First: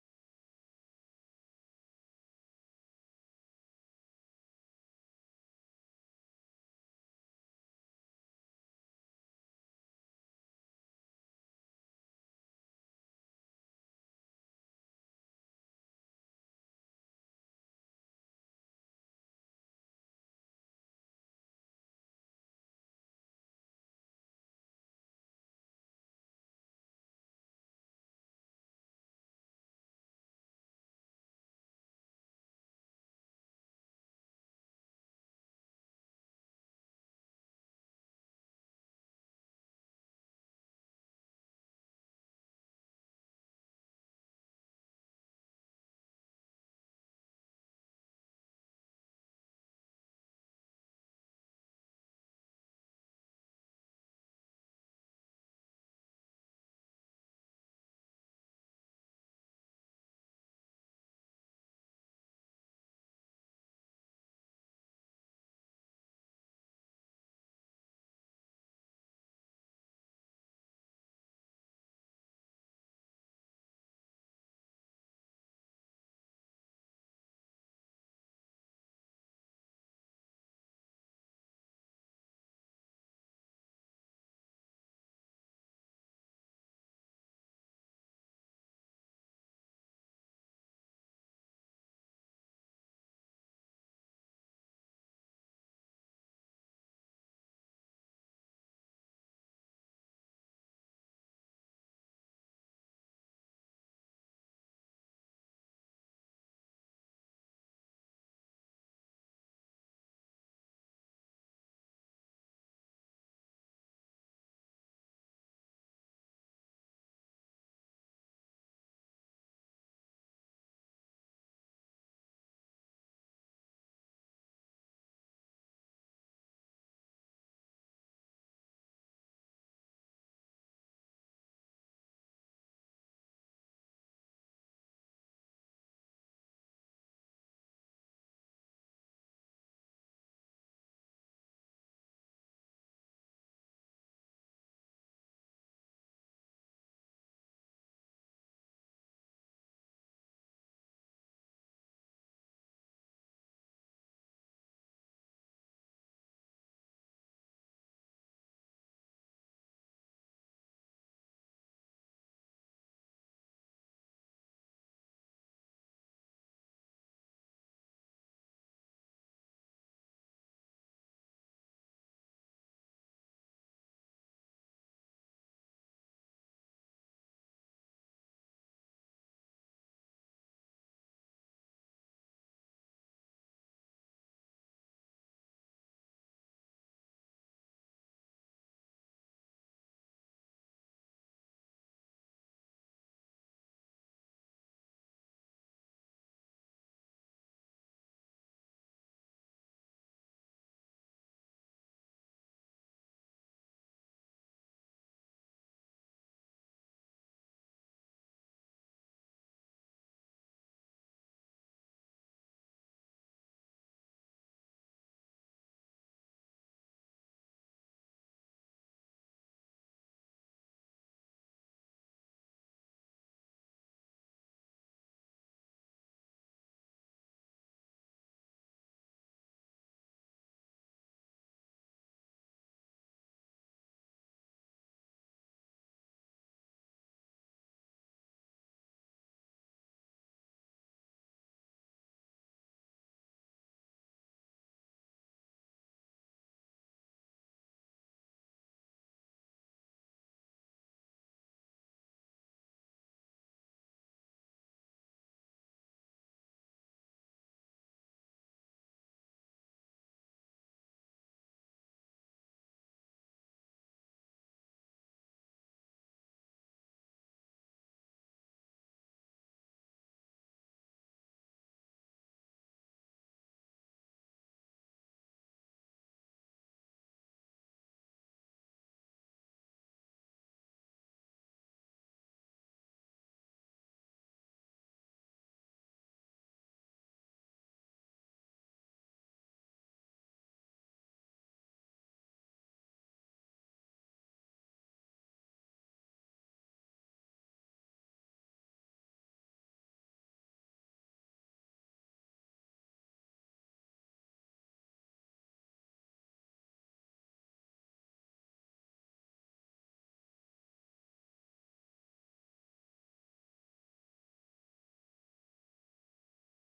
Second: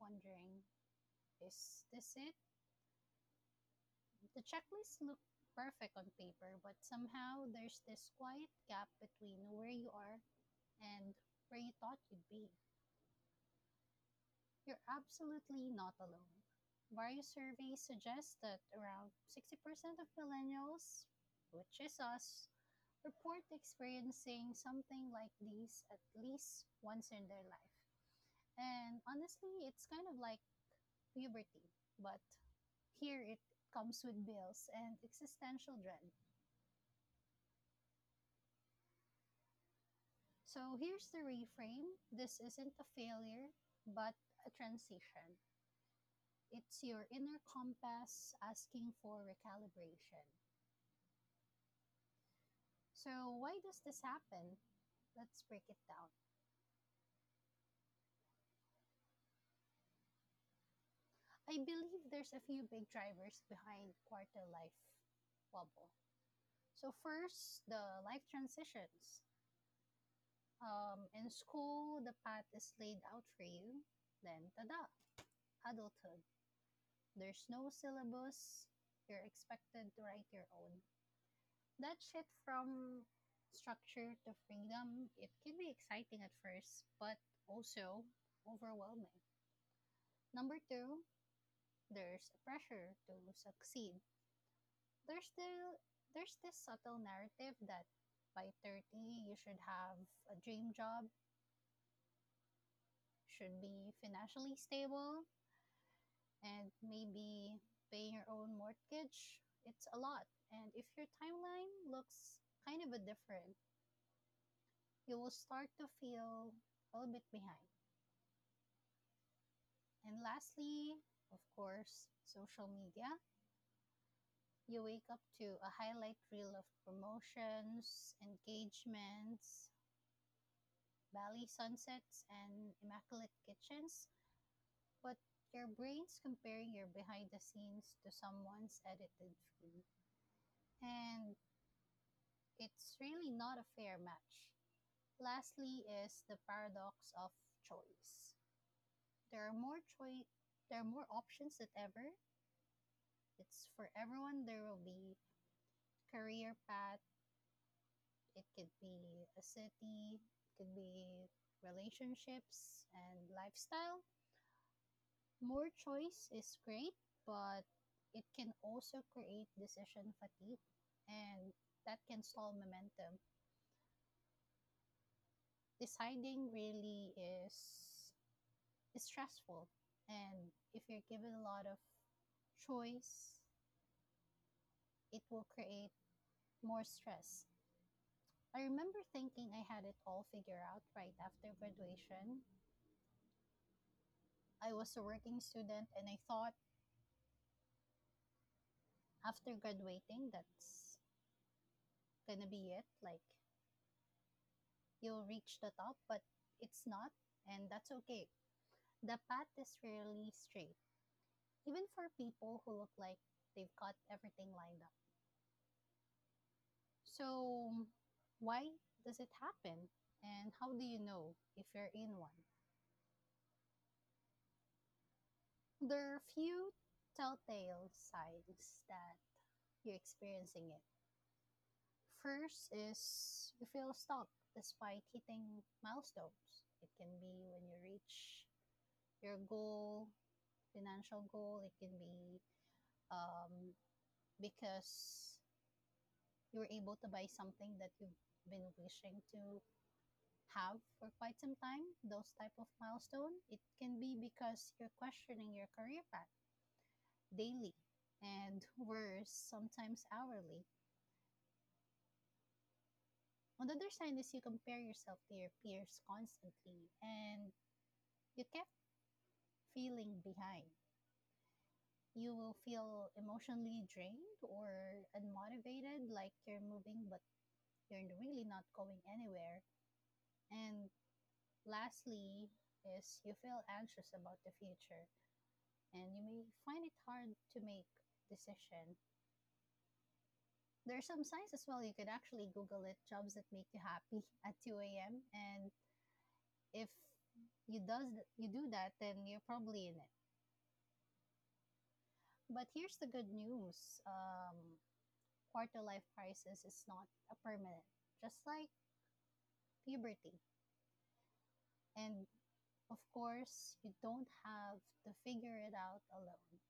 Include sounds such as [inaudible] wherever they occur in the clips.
wondering, is this it? The checklist looked perfect on paper, but somehow there's this quiet gap between where you are and where you thought you'd be. You're absolutely not alone. Various surveys suggest that around 60% of millennials, which is us, report experiencing something like these at least once in their life. And honestly, it's kind of like puberty, but here it comes with bills and existential dread. So here's the reframe: this isn't a failure, but a transition. It's your inner compass asking for recalibration. So, why does this happen? Let's break it down. I believe there's a few big drivers behind quarter life wobble. So, first, the life transitions. In school, the path is laid out for you. Then, tada, adulthood. There's no syllabus. You're expected to write your own. That shit from structure to freedom, it can be exciting at first, but also overwhelming. Number two, there's a pressure to succeed. There's the there's this subtle narrative that by 30 you should have a dream job, should be financially stable, and maybe paying your own mortgage. It's a lot. And if your timeline looks kind of a different, you will start to feel a little bit behind. And lastly, of course, social media. You wake up to a highlight reel of promotions, engagements, Bali sunsets, and immaculate kitchens, but your brain's comparing your behind the scenes to someone's edited feed. And it's really not a fair match. Lastly is the paradox of choice. There are more choice there are more options than ever. It's for everyone, there will be career path, it could be a city, it could be relationships and lifestyle. More choice is great, but it can also create decision fatigue, and that can stall momentum. Deciding really is it's stressful. And if you're given a lot of choice, it will create more stress. I remember thinking I had it all figured out right after graduation. I was a working student and I thought after graduating, that's gonna be it. Like, you'll reach the top, but it's not, and that's okay. The path is rarely straight, even for people who look like they've got everything lined up. So, why does it happen? And how do you know if you're in one? There are a few telltale signs that you're experiencing it. First is you feel stuck despite hitting milestones. It can be when you reach your goal, financial goal, it can be um, because you were able to buy something that you've been wishing to have for quite some time. Those type of milestone, it can be because you're questioning your career path daily, and worse, sometimes hourly. On the other side is you compare yourself to your peers constantly, and you kept feeling behind. You will feel emotionally drained or unmotivated, like you're moving but you're really not going anywhere. And lastly is you feel anxious about the future, and you may find it hard to make decision. There are some signs as well. You could actually Google it. Jobs that make you happy [laughs] at 2 a.m. And if you does you do that, then you're probably in it. But here's the good news: um, quarter life crisis is not a permanent, just like puberty. And of course, you don't have to figure it out alone.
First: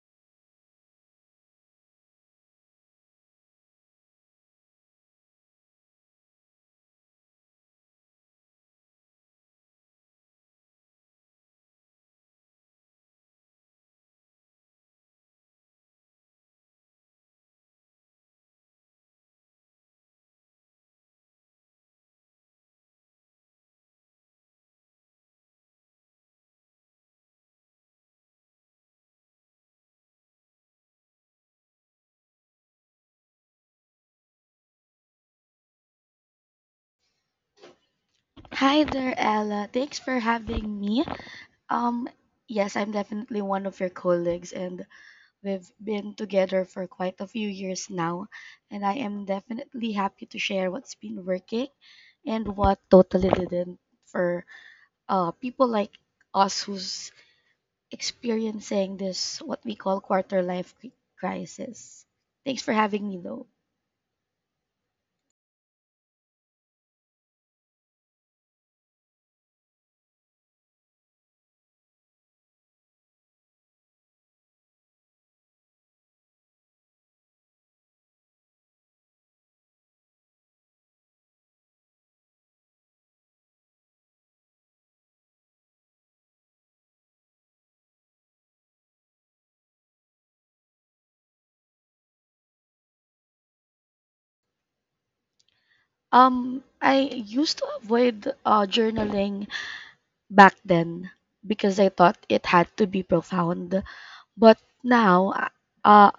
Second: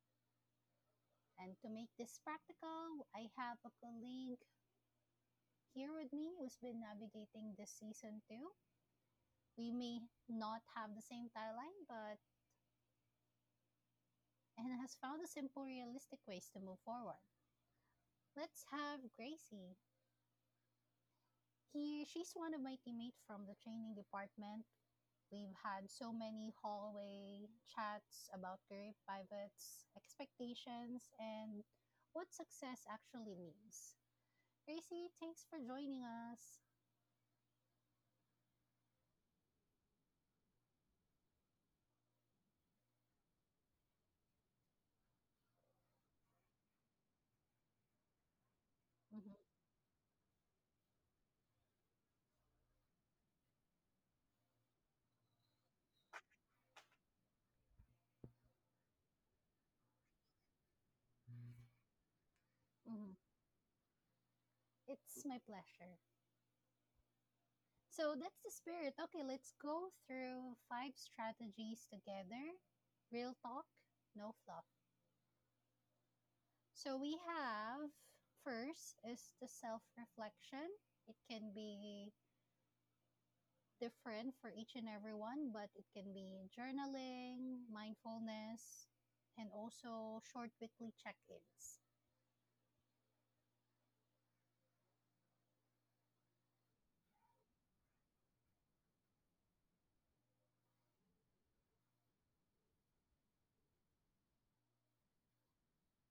And to make this practical, I have a colleague here with me, who's been navigating this season too. We may not have the same tagline, but and has found the simple, realistic ways to move forward. Let's have Gracie here. She's one of my teammates from the training department. We've had so many hallway chats about career pivots, expectations, and what success actually means. Gracie, thanks for joining us. Hi there, Ella. Thanks for having me. Um, yes, I'm definitely one of your colleagues, and we've been together for quite a few years now. And I am Mhm, definitely happy to share what's been working and what totally didn't for people like us who's experiencing this what we call crisis. Thanks for mhm. having me, though. It's my pleasure. So that's the spirit. Okay, let's go through five strategies together. Real talk, no fluff. So we have first is the self reflection. It can be different for each and everyone, but it can be journaling, mindfulness, and also short weekly check ins. I used to avoid journaling back then because I thought it had to be profound. But now, uh,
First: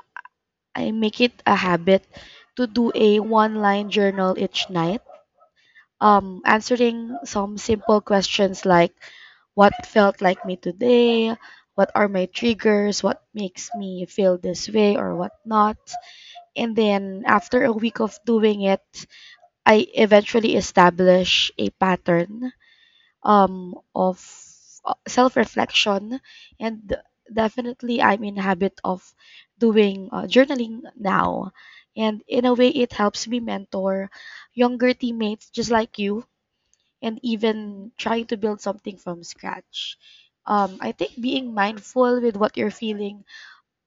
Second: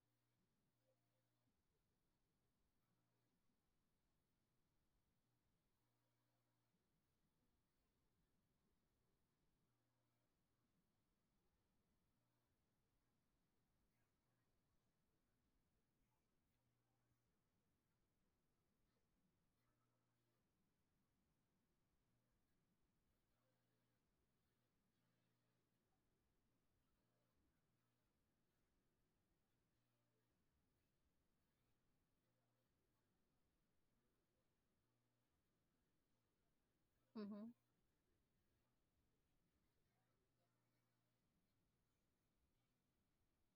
I make it a habit to do a one line journal each night, answering some simple questions like what felt like me today, what are my triggers, what makes me feel this way, or what not. And then after a week of doing it, I eventually establish a pattern of self-reflection, and definitely I'm in habit of doing journaling now, and in a way it helps me mentor younger teammates just like you, and Mm-hmm. even trying to build something from scratch. I think being mindful with what you're feeling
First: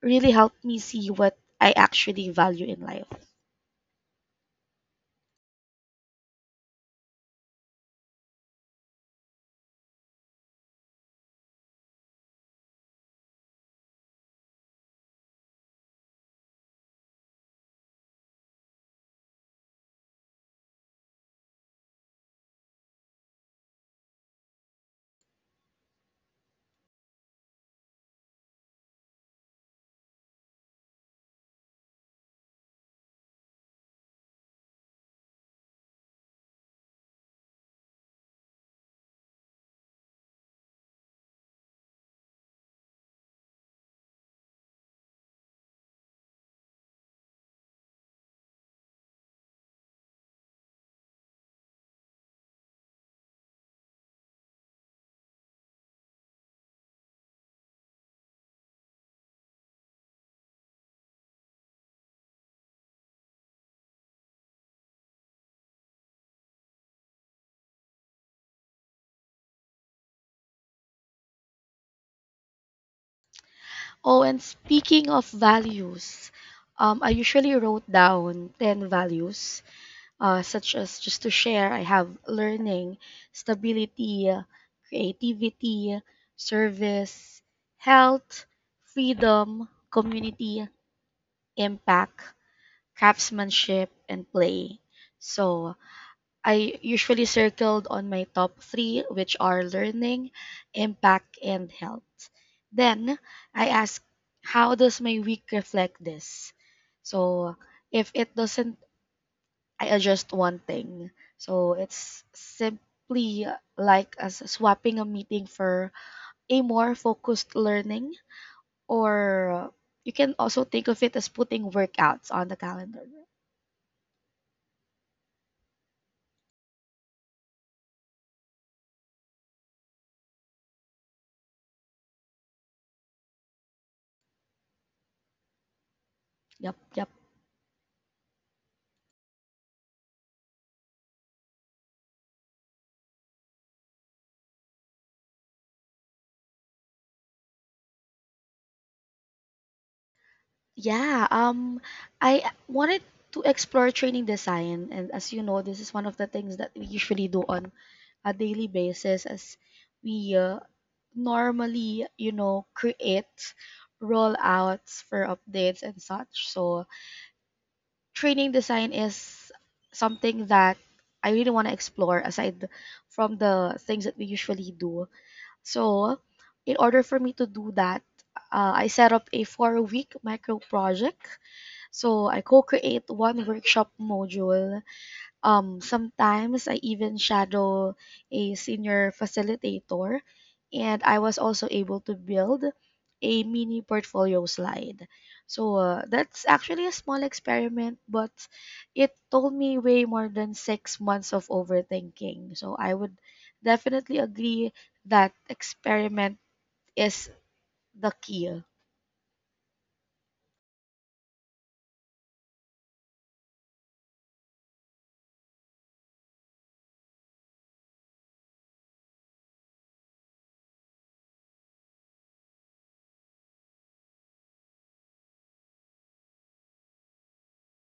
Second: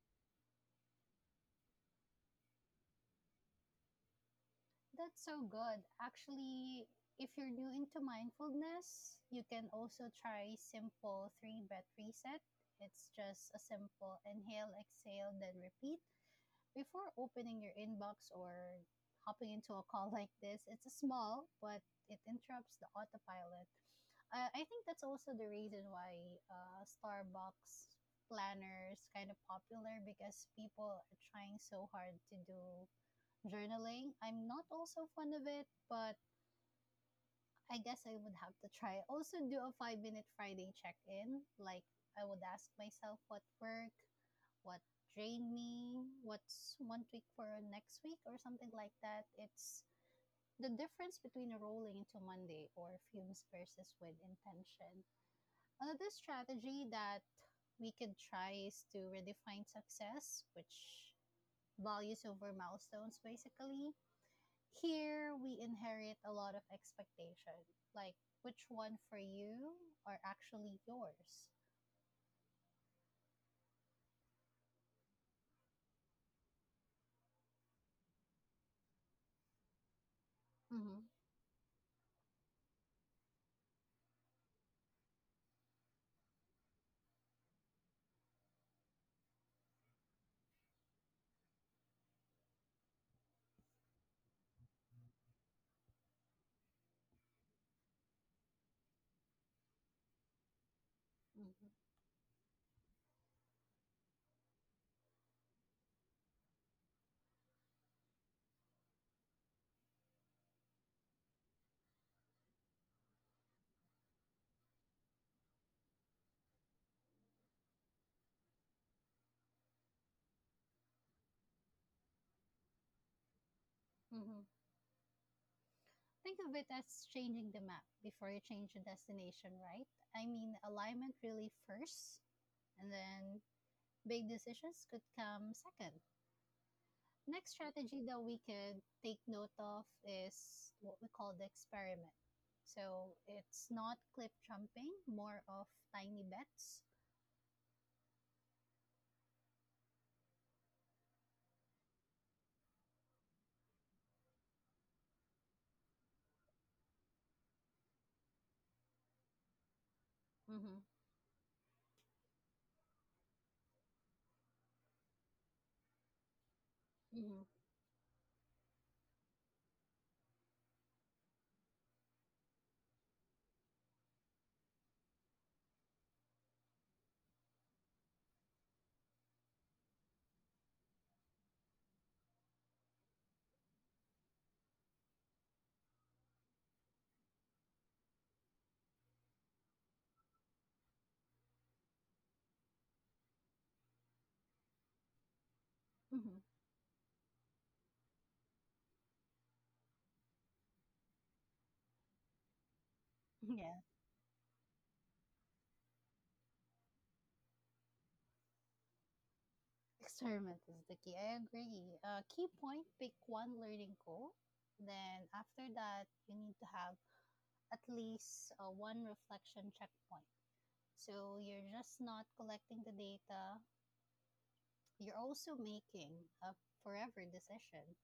really helped me see what I actually value in life. That's so good. Actually, if you're new into mindfulness, you can also try simple three breath reset. It's just a simple inhale, exhale, then repeat. Before opening your inbox or hopping into a call [laughs] like this, it's a small, but it interrupts the autopilot. I think that's also the reason why Starbucks planners kind of popular, because people are trying so hard to do journaling. I'm not also fond of it, but I guess I would have to try. Also, do a 5 minute Friday check in. Like, I would ask myself what work, what drained me, what's one tweak for next week, or something like that. It's the difference between rolling into Monday or fumes versus with intention. Another strategy that we could try is to redefine success, which values over milestones basically. Here we inherit a lot of expectation, like which one for you are actually yours. Oh, and speaking of values, I usually wrote down 10 values such as, just to Mm-hmm. share, I have learning, stability, creativity, service, health, freedom, community, impact, craftsmanship, and play. So I usually circled on my top three, which are learning, impact, and Mm-hmm. health. Then I ask, how does my week reflect this? So if it doesn't, I adjust one thing. So it's simply like as swapping a meeting for a more focused learning, or you can also think of it as putting workouts on the calendar. Mm-hmm. Think of it as changing the map before you change the destination, right? I mean alignment really first, and then big decisions could come second. Yep, yep. Next strategy that we could take note of is what we call the experiment. So it's not cliff jumping, more of tiny bets. Yeah, I wanted to explore training design, and as you know, this is one of the things that we usually do on a daily basis as we Mm-hmm. normally, you know, create rollouts for updates and such. So Mm-hmm. training design is something that I really want to explore aside from the things that we usually do. So, in order for me to do that, I set up a 4 week micro project. So, I co create one workshop module, sometimes I even shadow a senior facilitator, and I was also able to build a mini portfolio slide. So that's Mm-hmm. actually a small experiment, but it told me way more than 6 months of overthinking. So I would Yeah, definitely agree that experiment is the key. experiment is the key. I agree. Key point: pick one learning goal. Then, after that, you need to have at least one reflection checkpoint. So, you're just not collecting the data, you're also making a forever decision.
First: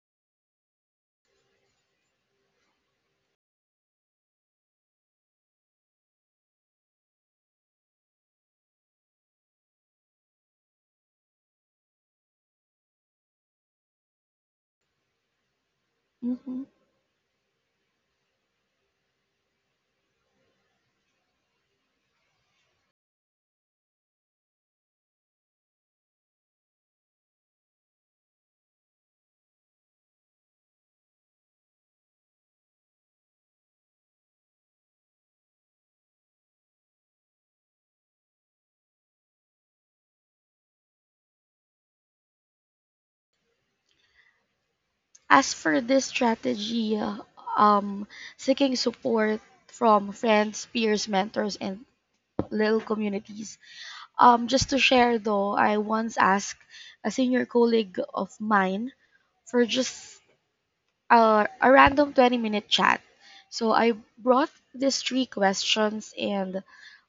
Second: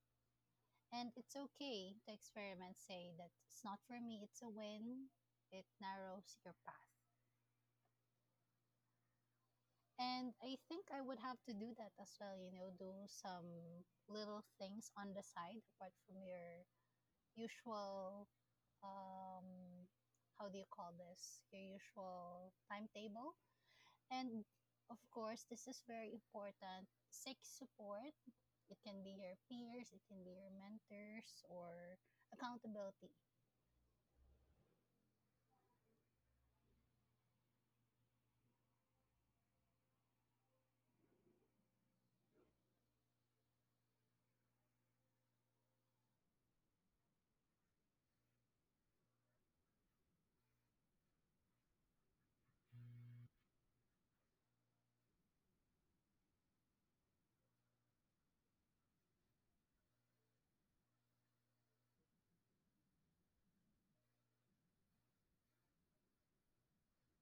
And it's okay to experiment, say that it's not for me, it's a win, it narrows your path. And I think I would have to do that as well, do some little things on the side apart from your Mhm. usual um, how do you call this your usual timetable. And of course this is very important: seek support. It can be your peers, it can be your mentors, or accountability. As for this strategy, um, seeking support from friends, peers, mentors, and little communities. Just to share though, I once asked a senior colleague of mine for just a random 20-minute chat. So I brought these three questions and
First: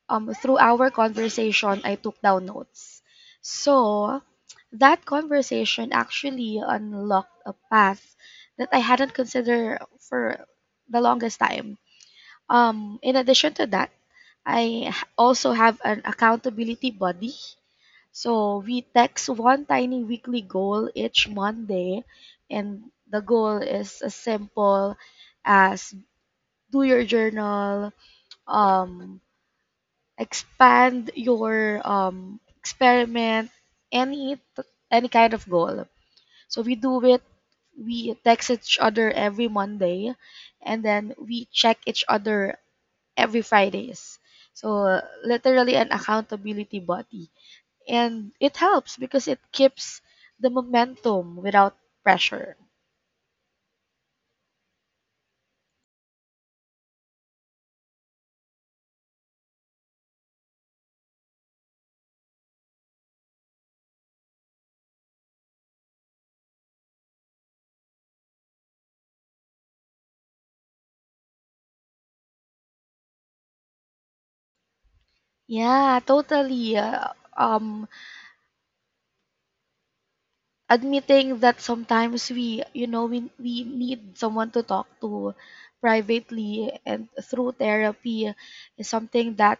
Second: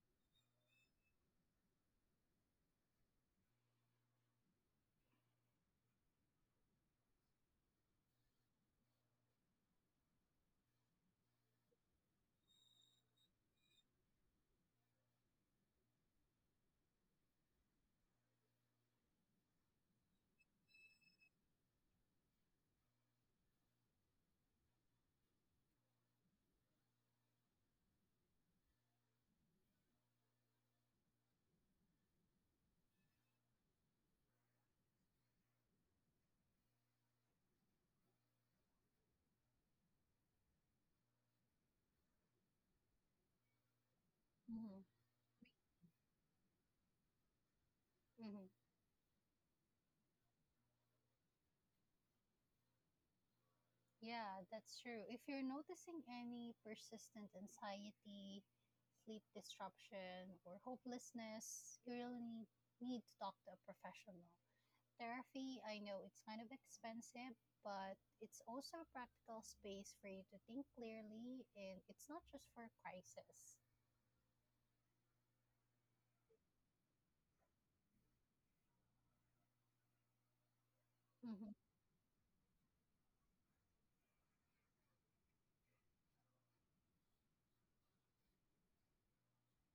through our conversation, I took down notes. So that conversation actually unlocked a path that I hadn't considered for the longest time. In addition to that, also have an accountability buddy. So we text one tiny weekly goal each Monday, and the goal is as simple as do your journal, um, expand your experiment, any any kind of goal. So we do it, we text each other every Monday, and then we check each other every Fridays. Mm-hmm. So literally an accountability body, and Mm-hmm. it helps because it keeps the momentum without pressure. Yeah, that's true. If you're noticing any persistent anxiety, sleep disruption, or hopelessness, you really need to talk to a professional. Therapy, I know it's kind of expensive, but it's also a practical space for you to think clearly, and it's not just for crisis. Yeah, totally. Hmm. Admitting that sometimes we you know we need someone to talk to privately, and through therapy is something that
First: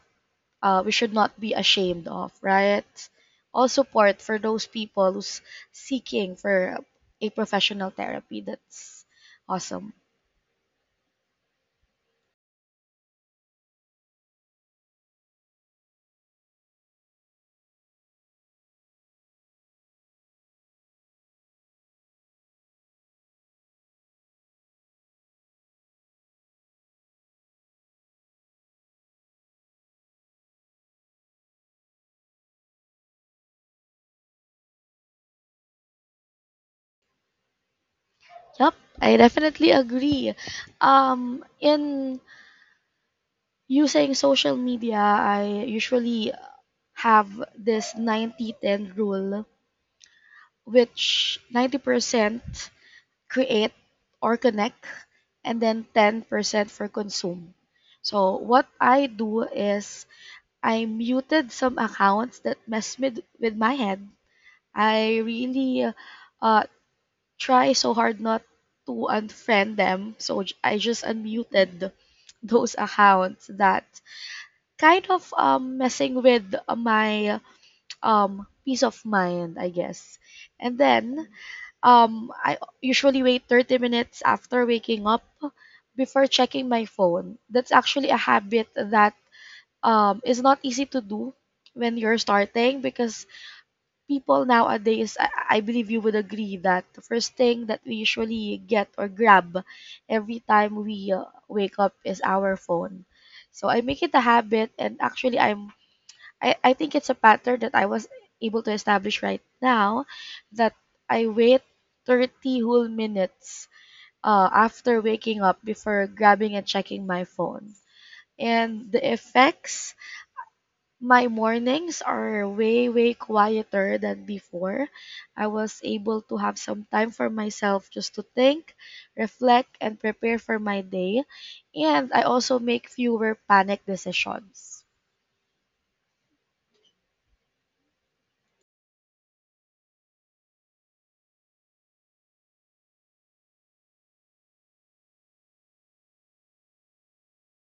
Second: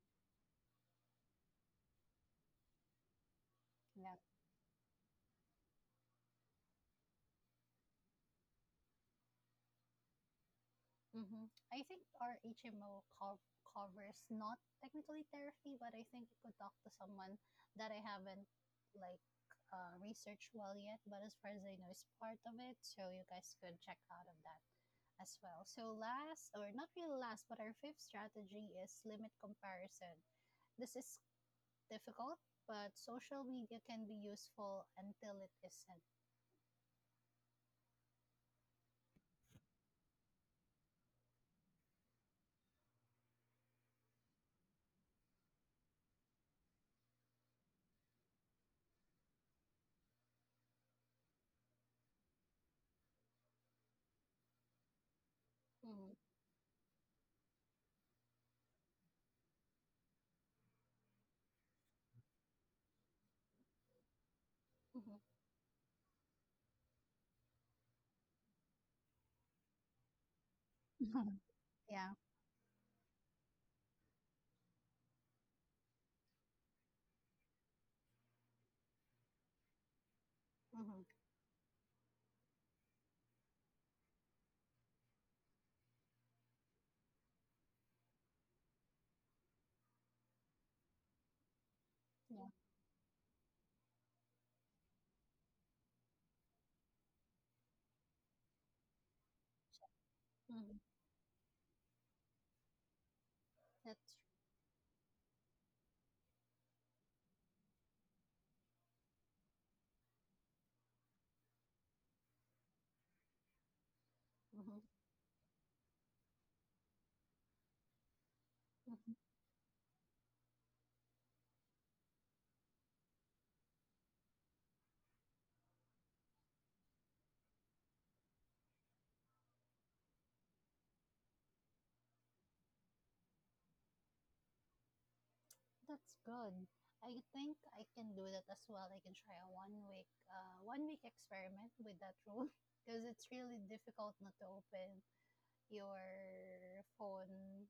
we should not be ashamed of, right? All Yeah. support for those people who's seeking for a professional therapy. That's awesome. I think our HMO covers not technically therapy, but I think you could talk to someone that I haven't, like, researched well yet. But as far as I know, it's part of it, so you guys could check out of that as well. So last, or not really last, but our fifth strategy is limit comparison. This is difficult, but social media can be useful until it isn't. Yep, I definitely agree. In using social media, I usually have this 90-10 rule, which 90% create or connect, and then Mhm. 10% for consume. So what I do is I muted some accounts that mess with my head. I Mhm. really uh try so hard not to unfriend them. So I just [laughs] unmuted Yeah. [laughs] those accounts that kind of messing with my peace of mind, I guess. And Mhm. then I usually wait 30 minutes after waking up before checking my phone. That's actually a habit that is not easy to do when you're Yeah. starting, because people nowadays, I believe you would agree that the first thing that we usually get or grab every time Mhm. we wake up is our phone. So I make it That's a habit, and actually, I think it's a pattern that I was able to establish right now, that I wait 30 whole minutes mhm. after waking up before grabbing and checking my phone. And the Mhm. effects, my mornings are way, way quieter than before. I was able to have some time for myself just to think, reflect, and prepare for my day. And I also make fewer panic decisions. That's good. I think I can do that as well. I can try a 1 week, 1 week experiment with that rule [laughs] because it's really difficult not to open your phone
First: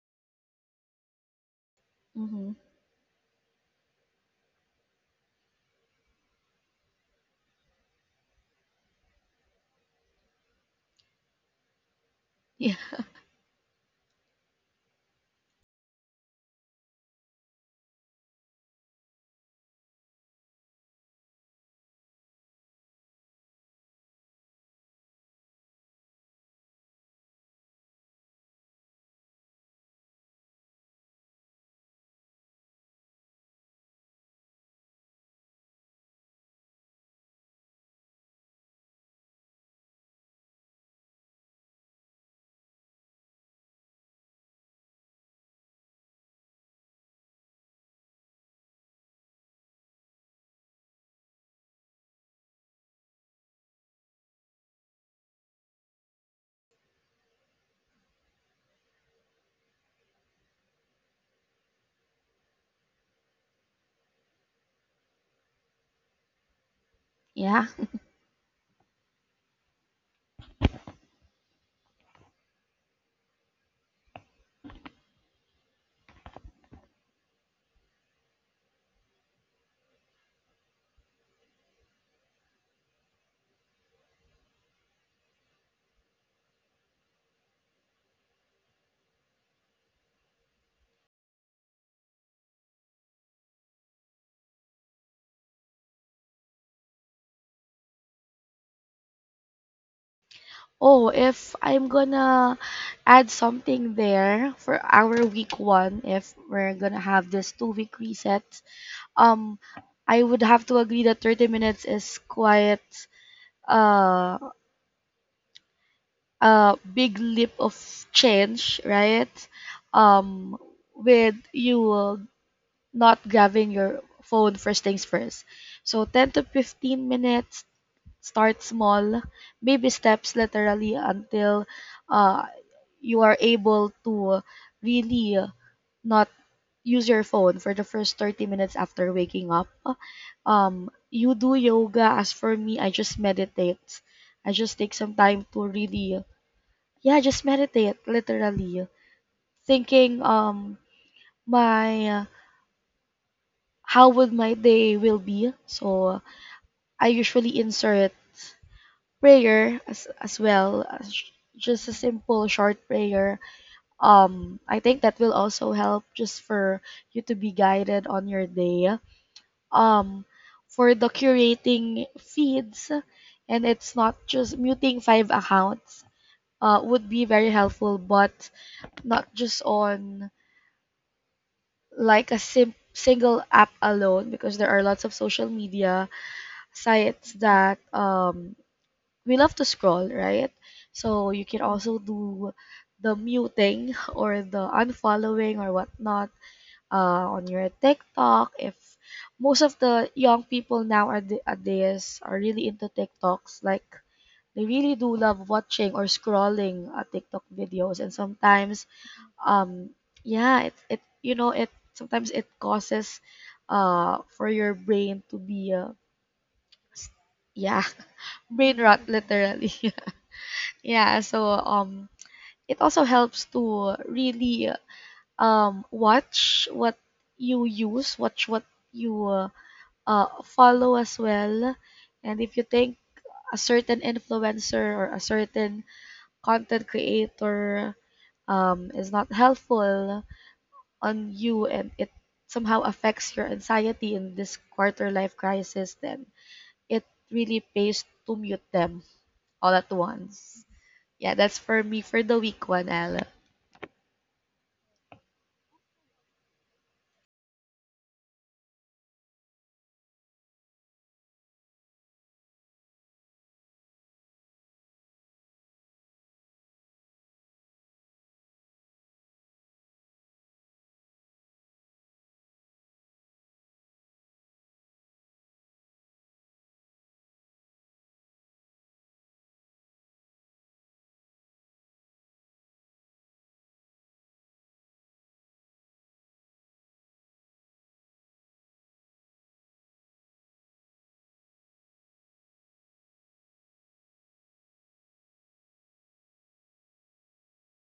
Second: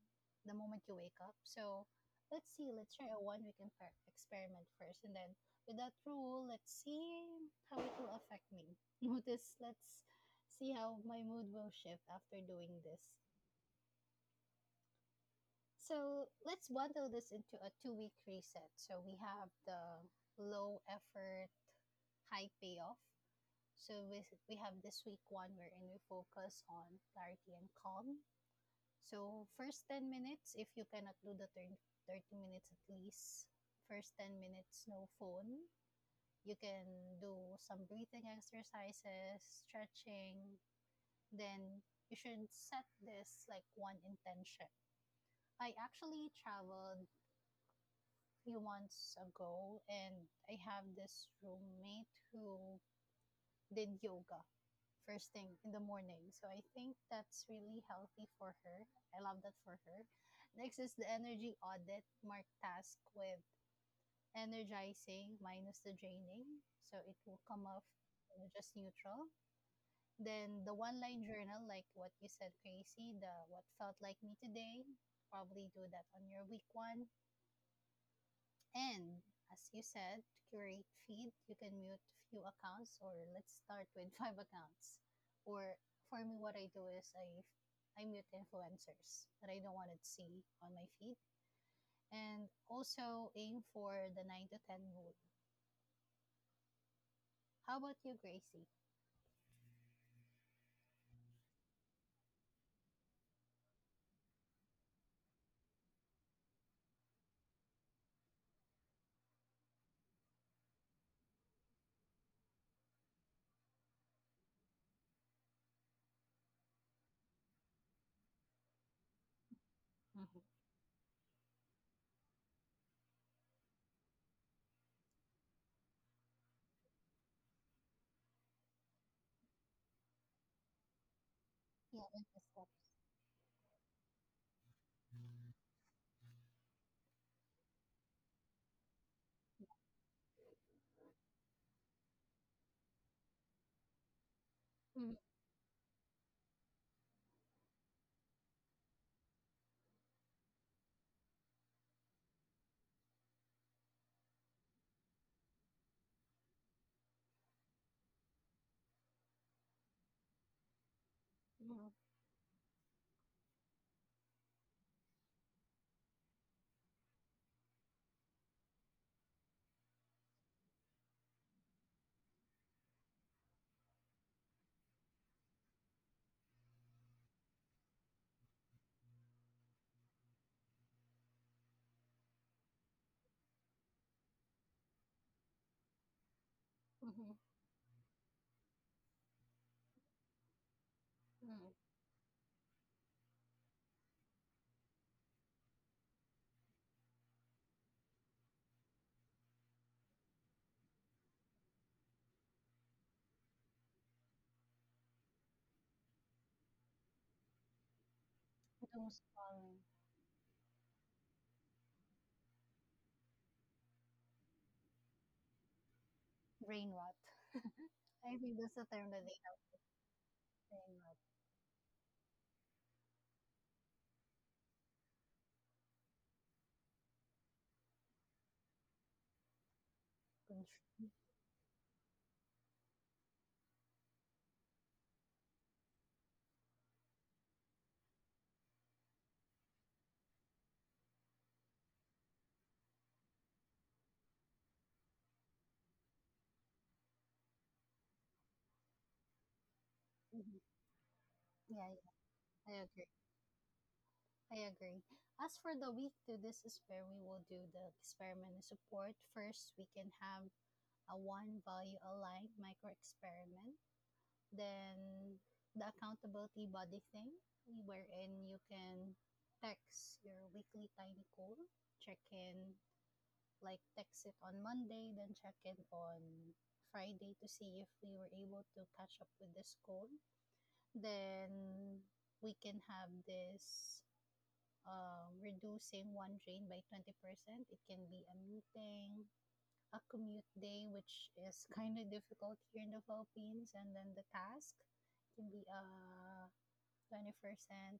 the moment you wake up. So let's Mm-hmm. [laughs] see, let's try a 1 week experiment first. And then with that rule, let's see how it will affect me. [laughs] Notice, let's see how my mood will shift after Yeah. doing this. So let's bundle this into a 2 week reset. So we have the low effort, high payoff. So we have this week one wherein we focus on clarity and calm. So first 10 minutes, if you cannot do the 30 minutes at least, first 10 minutes, no phone. You can do some breathing exercises, stretching. Then you should set this like one intention. I actually traveled a few months ago and I have this roommate who did yoga first thing in the morning. So I think that's really healthy for her. I love that for her. Next is the energy audit mark task with energizing minus the draining. So it will Yeah. come off, just neutral. Then the one line journal, like what you said, crazy, the what felt like me today. Probably do that on your week one. And as you said, to curate feed, you can mute few accounts or let's start with [laughs] five accounts. Or for me, what I do is I mute influencers that I don't want to see on my feed. And also aim for the 9 to 10 rule. How about you, Gracie? Oh, if I'm gonna add something there for our week one, if we're gonna have this 2 week reset, um, I would have to agree that 30 minutes is quite uh, a big leap of change, right? Mm-hmm. Um, with you not grabbing your phone first things first. So 10 to 15 minutes. Start small, baby steps literally, until Yeah, with this uh, topic. you are able to really not use your phone for the first 30 minutes after waking up. You do yoga. As for me, I just meditate. I just take Mm-hmm. some time to really, yeah, just meditate, literally. Thinking, my, how would my day will be. So I usually insert prayer as well as Mm-hmm. just a simple short prayer. I think that will also help, just for you to be guided on your day. um for the curating feeds, and it's not just muting five accounts, would be very helpful, but not just on like a single app alone, because there are lots of social media Mm-hmm. sites that we love to scroll, right? So you can also do the muting [laughs] or the unfollowing or whatnot on your TikTok. If most of the young people nowadays are really into TikToks, like they really do love watching or scrolling TikTok videos, and sometimes, Doom scrolling. um, yeah, it you know it sometimes it causes for your brain to be Brain rot. s- yeah I think [laughs] that's the brain term rot, that they have, literally. brain [laughs] Yeah, so it also helps to really watch what you use, watch what you rot. follow as well. And if you think a certain influencer or a certain content creator is not helpful on you, and it somehow affects your anxiety in this quarter life crisis, then it really pays to mute them all at Mhm. once. Yeah, that's Yeah, for me for the yeah, I week one, agree. Al. I agree. As for the week to, this is where we will do the experiment and support. First, we can have a one value aligned micro experiment. Then the accountability body thing, wherein you can text your weekly tiny goal, check in, like text it on Monday, then check in on Friday to see if we were able to catch up with this goal. Then we can have this reducing one drain by 20%. It can be a meeting, a commute day, which is kind of difficult here in the Philippines, and then the task can be a 20%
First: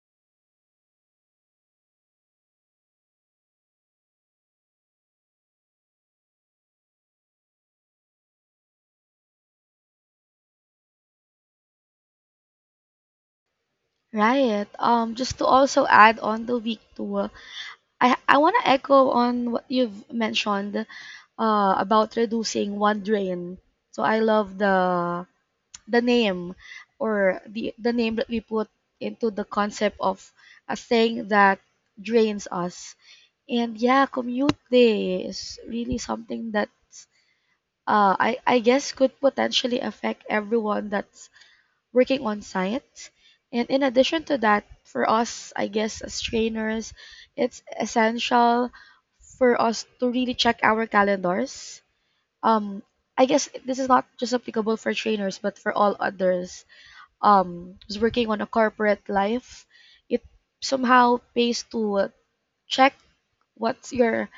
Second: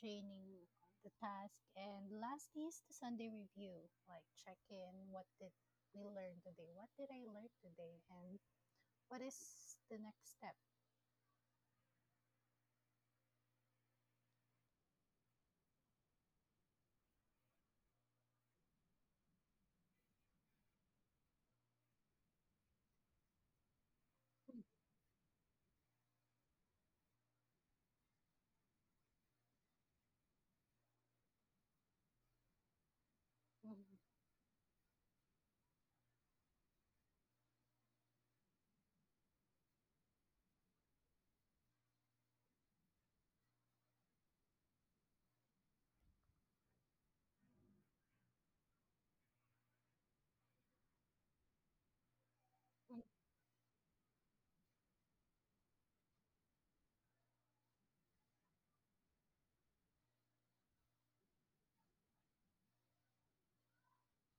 training on the task, and lastly is the Sunday review, like check in. What did we learn today? What did I learn today? And what is the next step? Right. Just to also add on the week two, I want to echo on what you've mentioned about reducing one drain. So I love Mm-hmm. the name, or the name that we put into the concept of a thing that drains us. And yeah, commute day is really something that I guess could potentially affect everyone that's working on science. And in addition to that, for us, I guess, as trainers, it's essential for us to really check our calendars. Um, I guess this is not just applicable for trainers, but for all others. Who's working on a corporate life, it somehow pays to check what's your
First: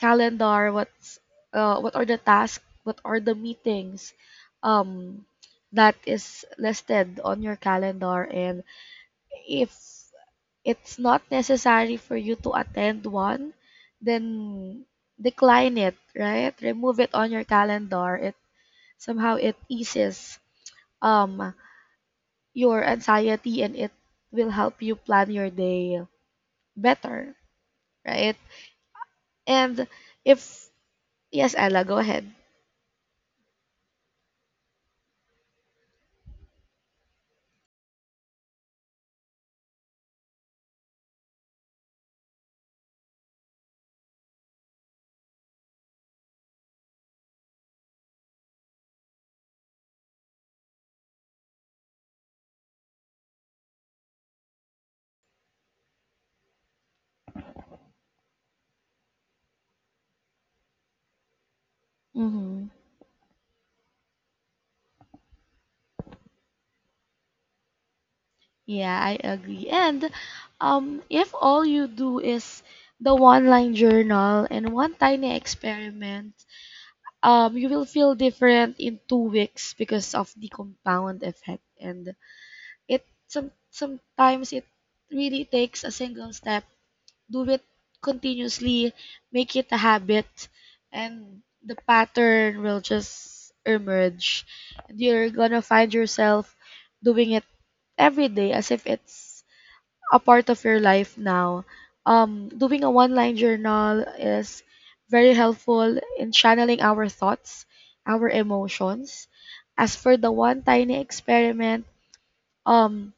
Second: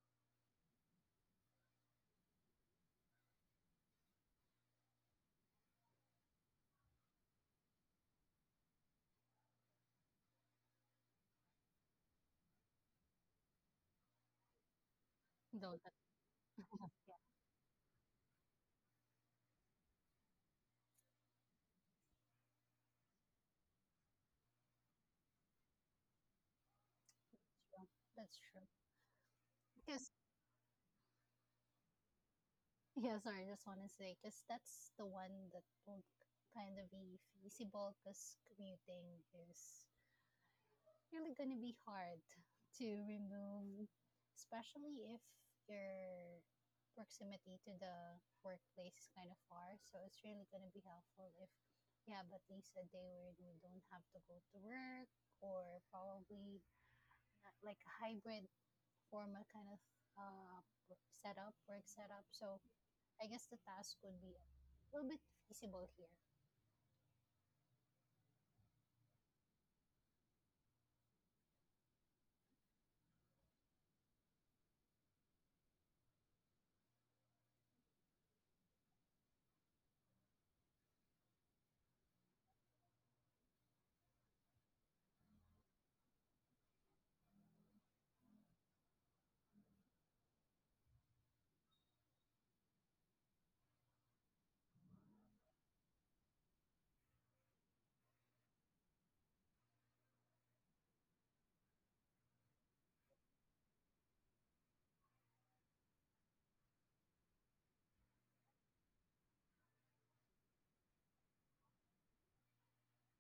calendar, what's what are the tasks, what are the meetings, um that is listed on your calendar. And if it's not necessary for you to attend one, then decline No, that, it, right? Remove it yeah, on your calendar. It somehow, it eases um your anxiety, and it will help you plan your day better, that's true. That's right? true. And Because if, yes, Ella, go ahead. yeah, sorry, I just want to say because that's the one that will kind of be feasible because commuting is really going to be hard to remove, especially if your proximity to the workplace is kind of far. So it's really going to be helpful if you have at least a day where you don't have to go to work or probably like a hybrid formal kind of uh, setup, work setup. So Mm-hmm. I guess the task would be a little bit feasible here. Yeah, I agree. And if all you do is the one line journal and one tiny experiment, you will feel different in 2 weeks because of the compound effect. And it sometimes it really takes a single step. Do it continuously, make it a habit, and the pattern will just emerge. You're gonna find yourself doing it every day as if it's a part of your life now. Doing a one line journal is very helpful in channeling our thoughts, our emotions. As for the one tiny experiment, um,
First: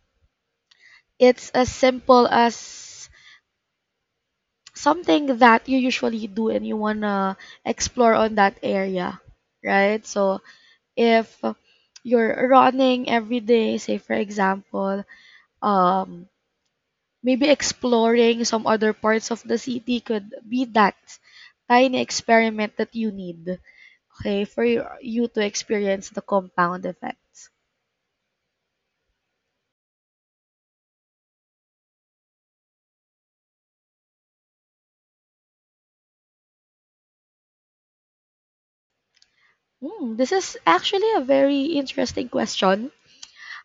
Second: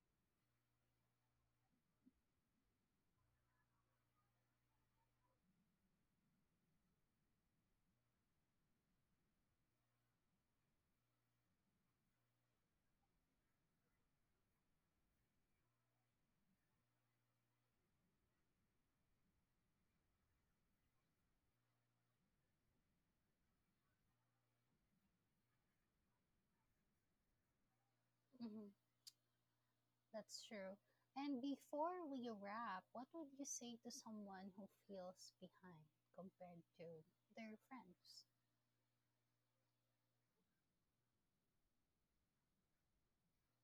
it's as simple as something that you usually do and you want to explore on that area, right? So if you're running every day, say for example, um, maybe exploring some other parts of the city could be that tiny experiment that you need, okay, for you to experience the compound effects. Mm-hmm. That's true. And before we wrap, what would you say to someone who feels behind compared to their friends? Hmm, this is actually a very interesting question.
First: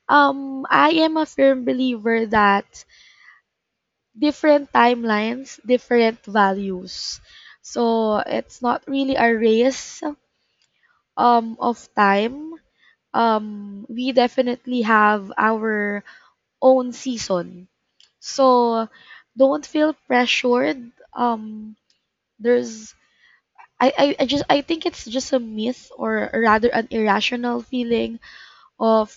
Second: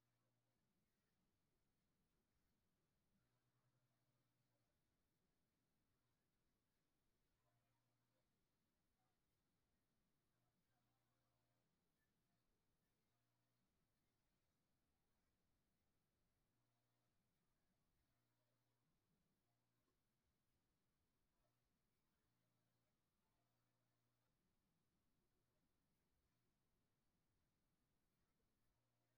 I am a firm believer that different timelines, different values. So it's not really a race of time. We definitely have our own season. So don't feel pressured. There's I just I think it's just a myth, or rather an irrational feeling of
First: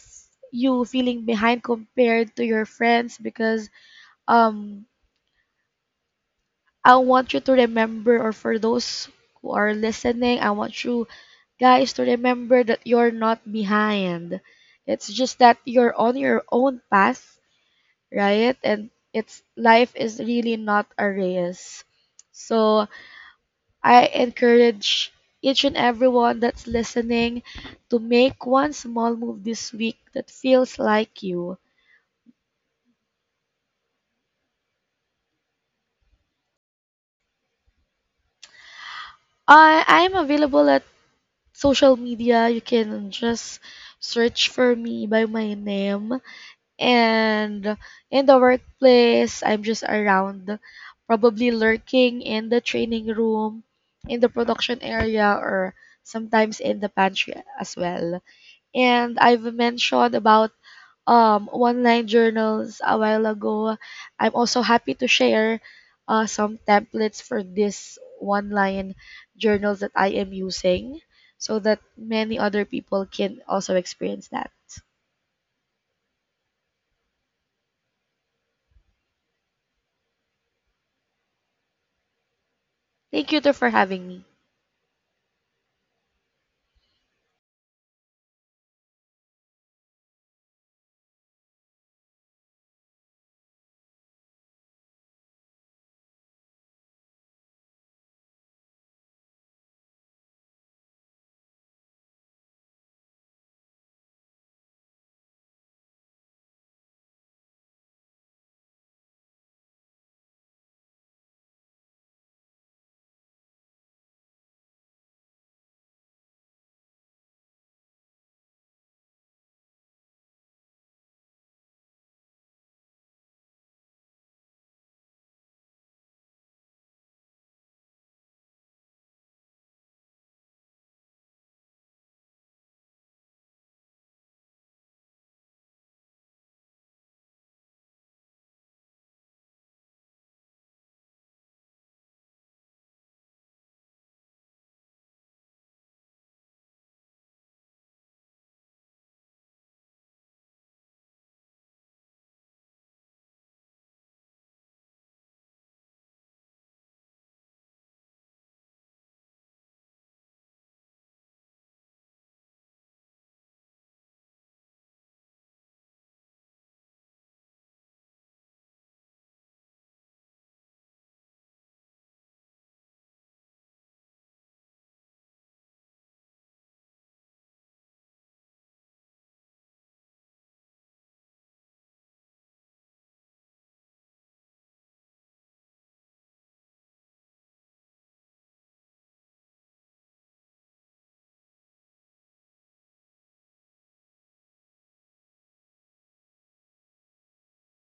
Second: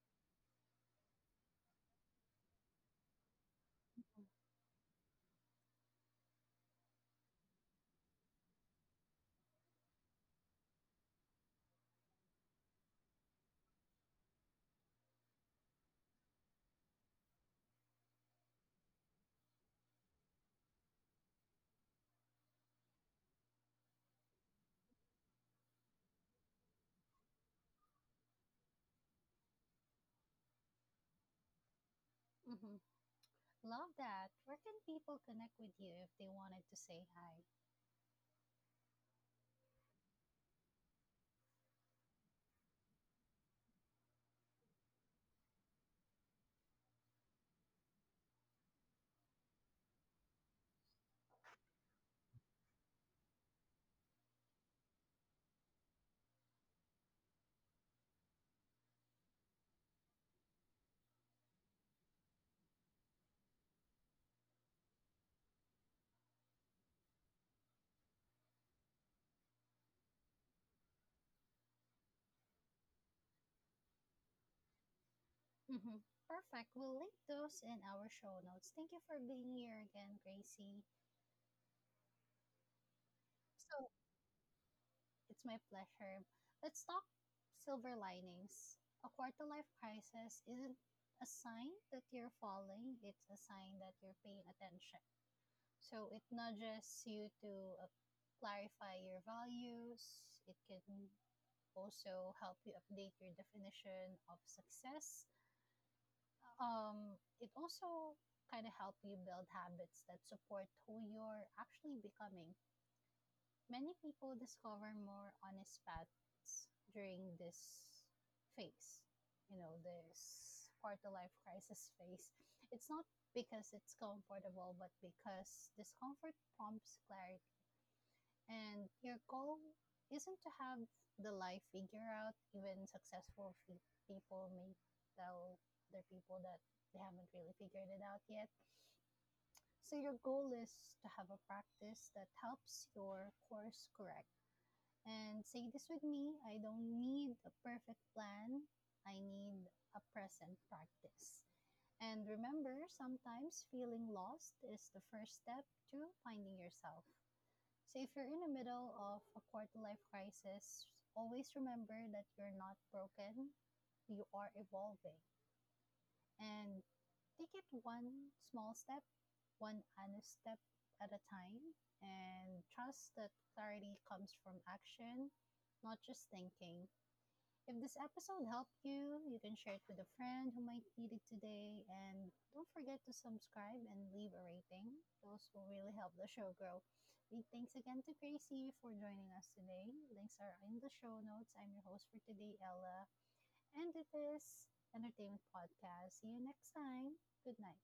you feeling behind compared to your friends, because um I want you to remember, or for those who are listening, I want you guys to remember that you're not behind. It's just that you're on your own path, right? And it's life is really not a race. So I encourage each and everyone that's listening to make one small move this week that feels like you. Hmm. Love that. Where can people connect with you if they wanted to say hi? I'm available at social media. You can just search for me by my name. And in the workplace, I'm just around, probably lurking in the training room, in the production area, or sometimes in the pantry as well. And I've mentioned about online journals a while ago. I'm also happy to share some templates for this one line journals that I am using, so that many other people can also experience that. Hmm. Perfect. We'll link those in our show notes. Thank you for being here again, Gracie. Thank you too for So having me. it's my pleasure. Let's talk silver linings. A quarter life crisis isn't a sign that you're falling, it's a sign that you're paying attention. So it nudges you to uh, clarify your values. It can also help you update your definition of success. It also kind of help you build habits that support who you're actually becoming. Many people discover more honest paths during this phase. This quarter life crisis phase. It's not because it's comfortable, but because discomfort prompts clarity. And your goal isn't to have the life figure out. Even successful people may tell their people that they haven't really figured it out yet. So your goal is to have a practice that helps your course correct. And say this with me, I don't need a perfect plan. I need a present practice. And remember, sometimes feeling lost is the first step to finding yourself. So if you're in the middle of a quarter life crisis, always remember that you're not broken, you are evolving. And take it one small step, one honest step at a time, and trust that clarity comes from action, not just thinking. If this episode helped you, you can share it with a friend who might need it today. And don't forget to subscribe and leave a rating. Those will really help the show grow. Big thanks again to Gracie for joining us today. Links are in the show notes. I'm your host for today, Ella. And it is Entertainment Podcast. See you next time. Good night.